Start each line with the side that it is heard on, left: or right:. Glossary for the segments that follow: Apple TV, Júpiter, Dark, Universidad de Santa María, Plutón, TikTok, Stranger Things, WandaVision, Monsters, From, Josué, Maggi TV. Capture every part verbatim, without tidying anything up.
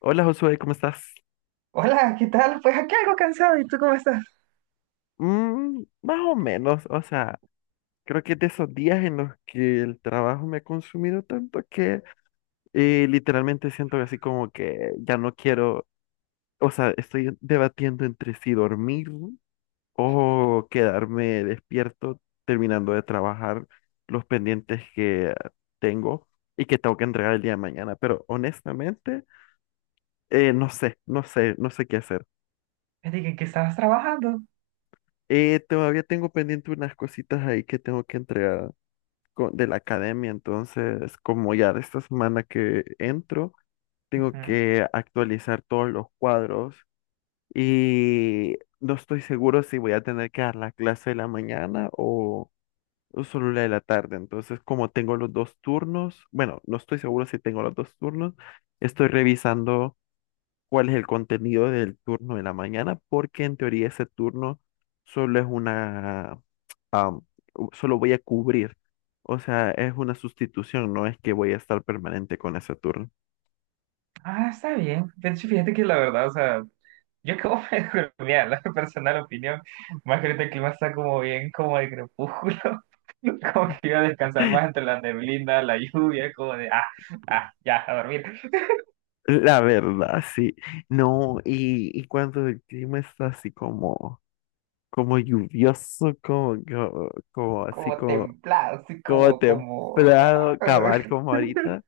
left: Hola Josué, ¿cómo estás?
right: Hola, ¿qué tal? Pues aquí algo cansado, ¿y tú cómo estás?
left: Mm, más o menos, o sea, creo que es de esos días en los que el trabajo me ha consumido tanto que eh, literalmente siento así como que ya no quiero, o sea, estoy debatiendo entre si dormir o quedarme despierto terminando de trabajar los pendientes que tengo y que tengo que entregar el día de mañana, pero honestamente, eh, no sé, no sé, no sé qué hacer.
right: Me dije que estabas trabajando.
left: Eh, todavía tengo pendiente unas cositas ahí que tengo que entregar co- de la academia, entonces como ya de esta semana que entro, tengo
right: Ujú.
left: que actualizar todos los cuadros y no estoy seguro si voy a tener que dar la clase de la mañana o, o solo la de la tarde, entonces como tengo los dos turnos, bueno, no estoy seguro si tengo los dos turnos, estoy revisando cuál es el contenido del turno de la mañana, porque en teoría ese turno solo es una, am, u- solo voy a cubrir. O sea, es una sustitución, no es que voy a estar permanente con ese turno.
right: Ah, está bien. De hecho, fíjate que la verdad, o sea, yo acabo de mira, la personal opinión, más que ahorita el clima está como bien, como de crepúsculo, como que iba a descansar más entre la neblina, la lluvia, como de, ah, ah, ya, a dormir,
left: La verdad, sí. No, y, y cuando el clima está así como, como lluvioso, como, como, como así
right: como
left: como
right: templado, así
left: como
right: como, como,
left: templado,
right: ah,
left: acabar como ahorita.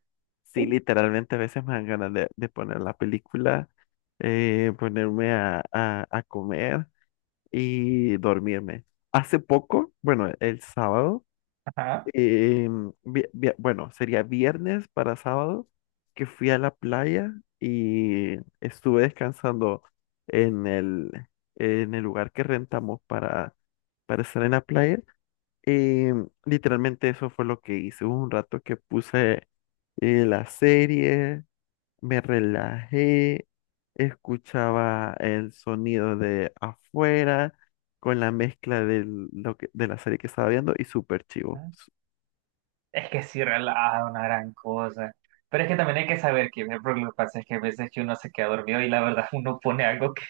left: Sí, literalmente a veces me dan ganas de, de poner la película, eh, ponerme a, a, a comer y dormirme. Hace poco, bueno, el sábado, eh, vi- vi- bueno, sería viernes para sábado, que fui a la playa y estuve descansando en el, en el lugar que rentamos para, para estar en la playa. Y literalmente eso fue lo que hice. Hubo un rato que puse eh, la serie, me relajé, escuchaba el sonido de afuera con la mezcla de, lo que, de la serie que estaba viendo y súper chivo.
right: ajá. Es que sí relaja una gran cosa. Pero es que también hay que saber que por lo que pasa es que a veces que uno se queda dormido y la verdad uno pone algo que,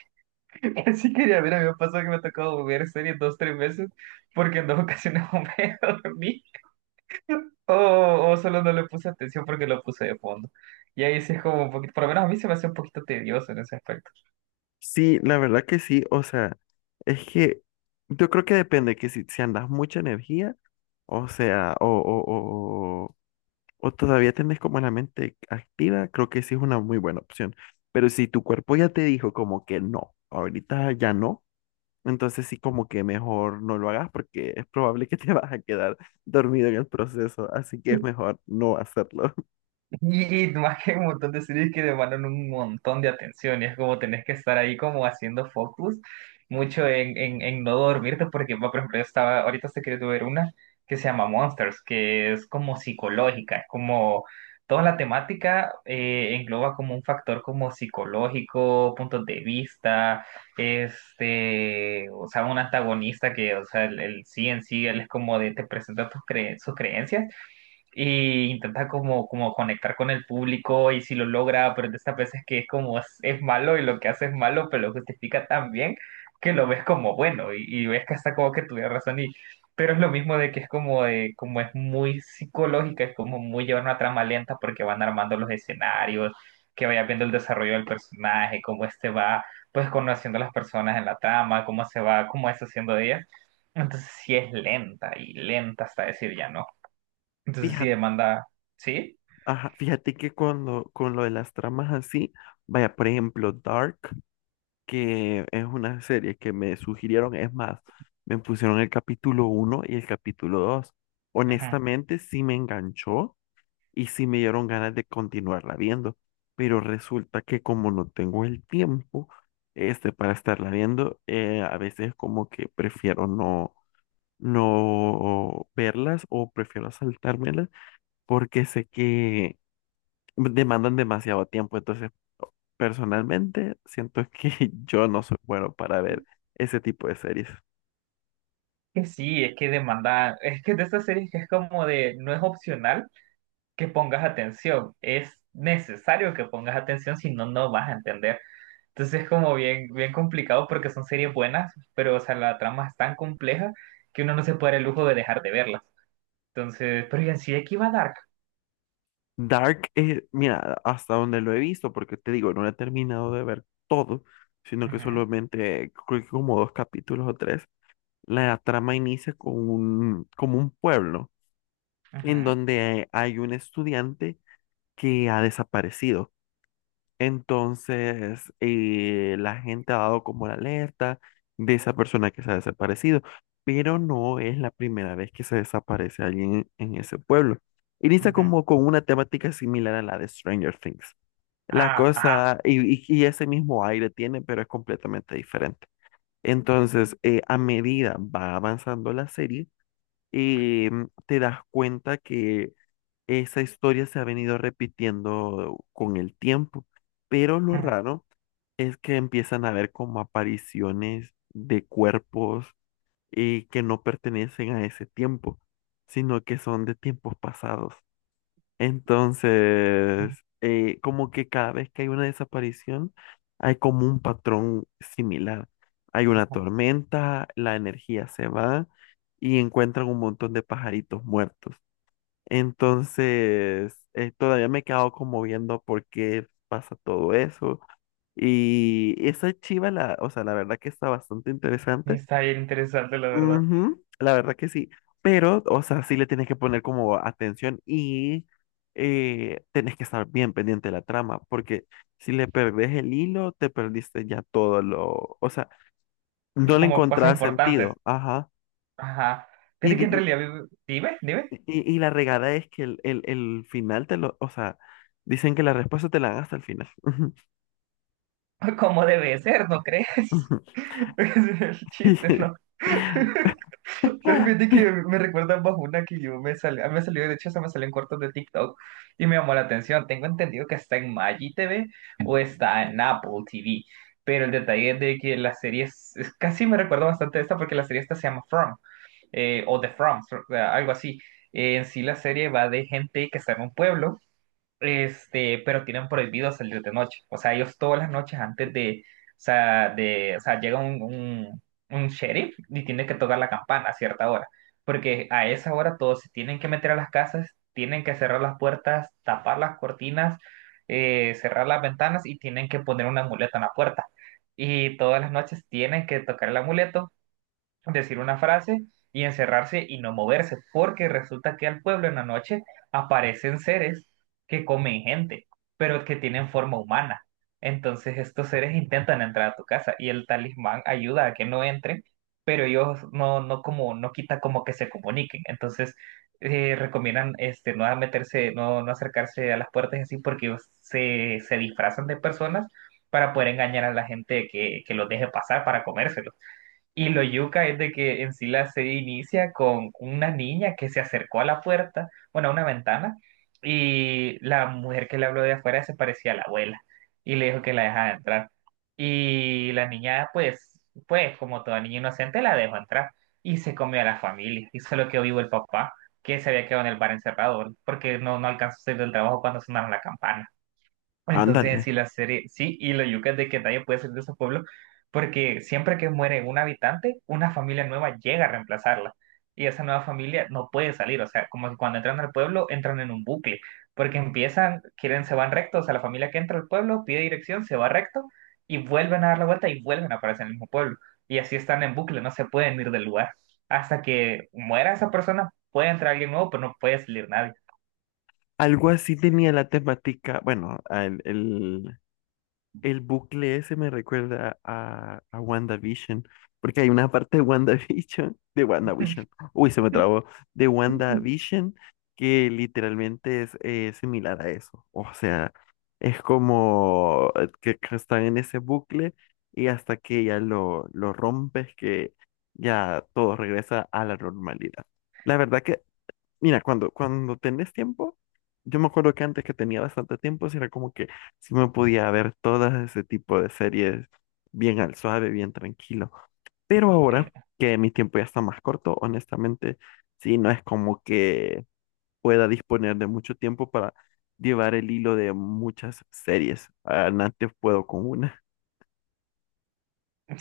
right: que sí quería ver. A mí me pasó que me ha tocado ver series dos, tres veces porque en dos ocasiones me dormí o, o solo no le puse atención porque lo puse de fondo. Y ahí sí es como un poquito, por lo menos a mí se me hace un poquito tedioso en ese aspecto.
left: Sí, la verdad que sí. O sea, es que yo creo que depende que si, si andas mucha energía, o sea, o, o, o o todavía tenés como la mente activa, creo que sí es una muy buena opción. Pero si tu cuerpo ya te dijo como que no, ahorita ya no, entonces sí como que mejor no lo hagas porque es probable que te vas a quedar dormido en el proceso, así que es mejor no hacerlo.
right: Y más que hay un montón de series que demandan un montón de atención, y es como tenés que estar ahí como haciendo focus mucho en, en, en no dormirte, porque va, por ejemplo, yo estaba, ahorita estoy queriendo ver una que se llama Monsters, que es como psicológica, es como toda la temática eh, engloba como un factor como psicológico, puntos de vista, este, o sea, un antagonista que, o sea, el, el sí en sí, él es como de, te presenta tus cre- sus creencias e intenta como, como conectar con el público y si lo logra, pero de estas veces que es como es, es malo y lo que hace es malo, pero lo justifica tan bien que lo ves como bueno y, y ves que hasta como que tuviera razón y pero es lo mismo de que es como de, como es muy psicológica, es como muy llevar una trama lenta porque van armando los escenarios, que vaya viendo el desarrollo del personaje, cómo este va pues conociendo a las personas en la trama, cómo se va, cómo es haciendo de ellas. Entonces sí es lenta y lenta hasta decir ya no. Entonces sí
left: Fíjate,
right: demanda, ¿sí?
left: ajá, fíjate que cuando, con lo de las tramas así, vaya, por ejemplo, Dark, que es una serie que me sugirieron, es más, me pusieron el capítulo uno y el capítulo dos.
right: Ajá.
left: Honestamente, sí me enganchó y sí me dieron ganas de continuarla viendo, pero resulta que como no tengo el tiempo este para estarla viendo, eh, a veces como que prefiero no no verlas o prefiero saltármelas porque sé que demandan demasiado tiempo, entonces personalmente siento que yo no soy bueno para ver ese tipo de series.
right: Que sí, es que demanda, es que de estas series que es como de, no es opcional que pongas atención, es necesario que pongas atención, si no, no vas a entender. Entonces es como bien, bien complicado porque son series buenas, pero o sea, la trama es tan compleja que uno no se puede dar el lujo de dejar de verlas. Entonces, pero y en sí, aquí va Dark.
left: Dark, eh, mira, hasta donde lo he visto, porque te digo, no lo he terminado de ver todo, sino que
right: Ajá,
left: solamente creo que como dos capítulos o tres. La trama inicia con un, como un pueblo en
right: ajá,
left: donde hay un estudiante que ha desaparecido. Entonces, eh, la gente ha dado como la alerta de esa persona que se ha desaparecido, pero no es la primera vez que se desaparece alguien en ese pueblo. Inicia
right: ajá.
left: como con una temática similar a la de Stranger Things. La
right: Ah, ajá.
left: cosa, y, y- y ese mismo aire tiene, pero es completamente diferente. Entonces, eh, a medida va avanzando la serie, eh, te das cuenta que esa historia se ha venido repitiendo con el tiempo, pero lo
right: Ajá.
left: raro es que empiezan a ver como apariciones de cuerpos eh, que no pertenecen a ese tiempo, sino que son de tiempos pasados. Entonces, eh, como que cada vez que hay una desaparición, hay como un patrón similar. Hay una tormenta, la energía se va y encuentran un montón de pajaritos muertos. Entonces, eh, todavía me he quedado como viendo por qué pasa todo eso. Y esa chiva, la, o sea, la verdad que está bastante interesante.
right: Está bien interesante, la verdad.
left: Ujú, la verdad que sí, pero, o sea, sí le tienes que poner como atención y eh, tenés que estar bien pendiente de la trama, porque si le perdés el hilo, te perdiste ya todo lo, o sea, no le
right: Como cosas
left: encontrás
right: importantes.
left: sentido, ajá.
right: Ajá.
left: Y,
right: Fíjate que en
left: di-
right: realidad, vive- dime, dime,
left: y, y- y la regada es que el, el, el final te lo, o sea, dicen que la respuesta te la dan hasta el final.
right: cómo debe ser, ¿no crees? Ese es el chiste, ¿no? Pero fíjate que me recuerda bajo una que yo me salió, me salió, de hecho, se me salió en cortos de TikTok y me llamó la atención. Tengo entendido que está en Maggi T V o está en Apple T V, pero el detalle es de que la serie es, es- casi me recuerda bastante a esta porque la serie esta se llama From eh, o The From, fr- algo así. Eh, en sí, la serie va de gente que está en un pueblo. Este, pero tienen prohibido salir de noche. O sea, ellos todas las noches antes de, o sea, de, o sea, llega un, un, un sheriff y tiene que tocar la campana a cierta hora. Porque a esa hora todos se tienen que meter a las casas, tienen que cerrar las puertas, tapar las cortinas, eh, cerrar las ventanas y tienen que poner un amuleto en la puerta. Y todas las noches tienen que tocar el amuleto, decir una frase y encerrarse y no moverse, porque resulta que al pueblo en la noche aparecen seres que comen gente, pero que tienen forma humana. Entonces estos seres intentan entrar a tu casa y el talismán ayuda a que no entren, pero ellos no, no como, no quita como que se comuniquen. Entonces eh, recomiendan este, no meterse, no, no acercarse a las puertas y así porque ellos se, se disfrazan de personas para poder engañar a la gente que, que los deje pasar para comérselos. Y lo yuca es de que en sí la serie inicia con una niña que se acercó a la puerta, bueno, a una ventana, y la mujer que le habló de afuera se parecía a la abuela y le dijo que la dejara entrar. Y la niña, pues, pues, como toda niña inocente, la dejó entrar y se comió a la familia y solo quedó vivo el papá, que se había quedado en el bar encerrado porque no, no alcanzó a salir del trabajo cuando sonaron la campana. Entonces,
left: Ándale.
right: si la serie, sí, y lo yuca es de que nadie puede ser de ese pueblo, porque siempre que muere un habitante, una familia nueva llega a reemplazarla. Y esa nueva familia no puede salir, o sea, como que cuando entran al pueblo, entran en un bucle, porque empiezan, quieren, se van recto, o sea, la familia que entra al pueblo pide dirección, se va recto, y vuelven a dar la vuelta y vuelven a aparecer en el mismo pueblo. Y así están en bucle, no se pueden ir del lugar. Hasta que muera esa persona, puede entrar alguien nuevo, pero no puede salir nadie.
left: Algo así tenía la temática, bueno, el, el- el bucle ese me recuerda a, a WandaVision, porque hay una parte de WandaVision, de WandaVision, uy, se me trabó, de WandaVision, que literalmente es eh, similar a eso. O sea, es como eh, que, que están en ese bucle y hasta que ya lo, lo rompes, que ya todo regresa a la normalidad. La verdad que mira, cuando, cuando tenés tiempo, yo me acuerdo que antes que tenía bastante tiempo, sí era como que sí me podía ver todas ese tipo de series bien al suave, bien tranquilo. Pero
right: Eh,
left: ahora que mi tiempo ya está más corto, honestamente, sí, no es como que pueda disponer de mucho tiempo para llevar el hilo de muchas series. Ah, antes puedo con una,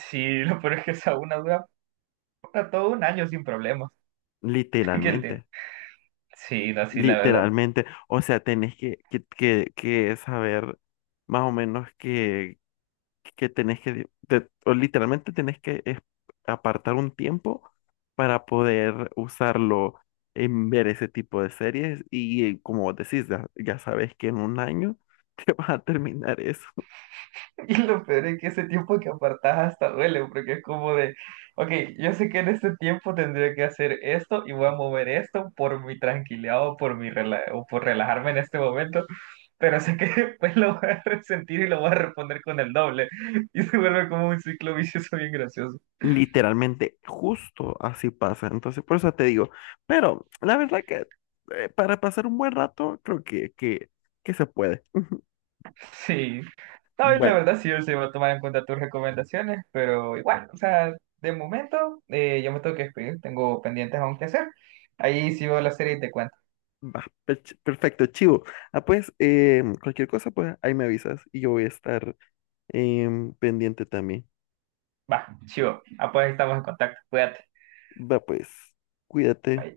right: Sí, lo peor es que esa es una duda. No, todo un año sin problemas. Aquel
left: literalmente,
right: tiempo. Sí, no, sí, la verdad.
left: literalmente. O sea, tenés que, que, que, que saber más o menos qué que tenés que, te- o literalmente tenés que es- apartar un tiempo para poder usarlo en ver ese tipo de series y eh, como vos decís, ya, ya sabes que en un año te vas a terminar eso.
right: Y lo peor es que ese tiempo que apartás hasta duele, porque es como de, ok, yo sé que en este tiempo tendría que hacer esto y voy a mover esto por mi tranquilidad o por mi rela- o por relajarme en este momento, pero sé que después lo voy a resentir y lo voy a responder con el doble. Y se vuelve como un ciclo vicioso bien gracioso.
left: Literalmente, justo así pasa. Entonces, por eso te digo, pero la verdad que eh, para pasar un buen rato, creo que, que, que se puede.
right: Sí, no, y la
left: Bueno,
right: verdad sí, yo sí voy a tomar en cuenta tus recomendaciones, pero igual, o sea, de momento eh, yo me tengo que despedir, tengo pendientes aún que hacer. Ahí sí veo la serie y te cuento.
left: va, pech- perfecto, chivo. Ah, pues, em, cualquier cosa, pues ahí me avisas y yo voy a estar em, pendiente también.
right: Va, chivo, ah, pues estamos en contacto, cuídate.
left: Va pues, cuídate.
right: Bye.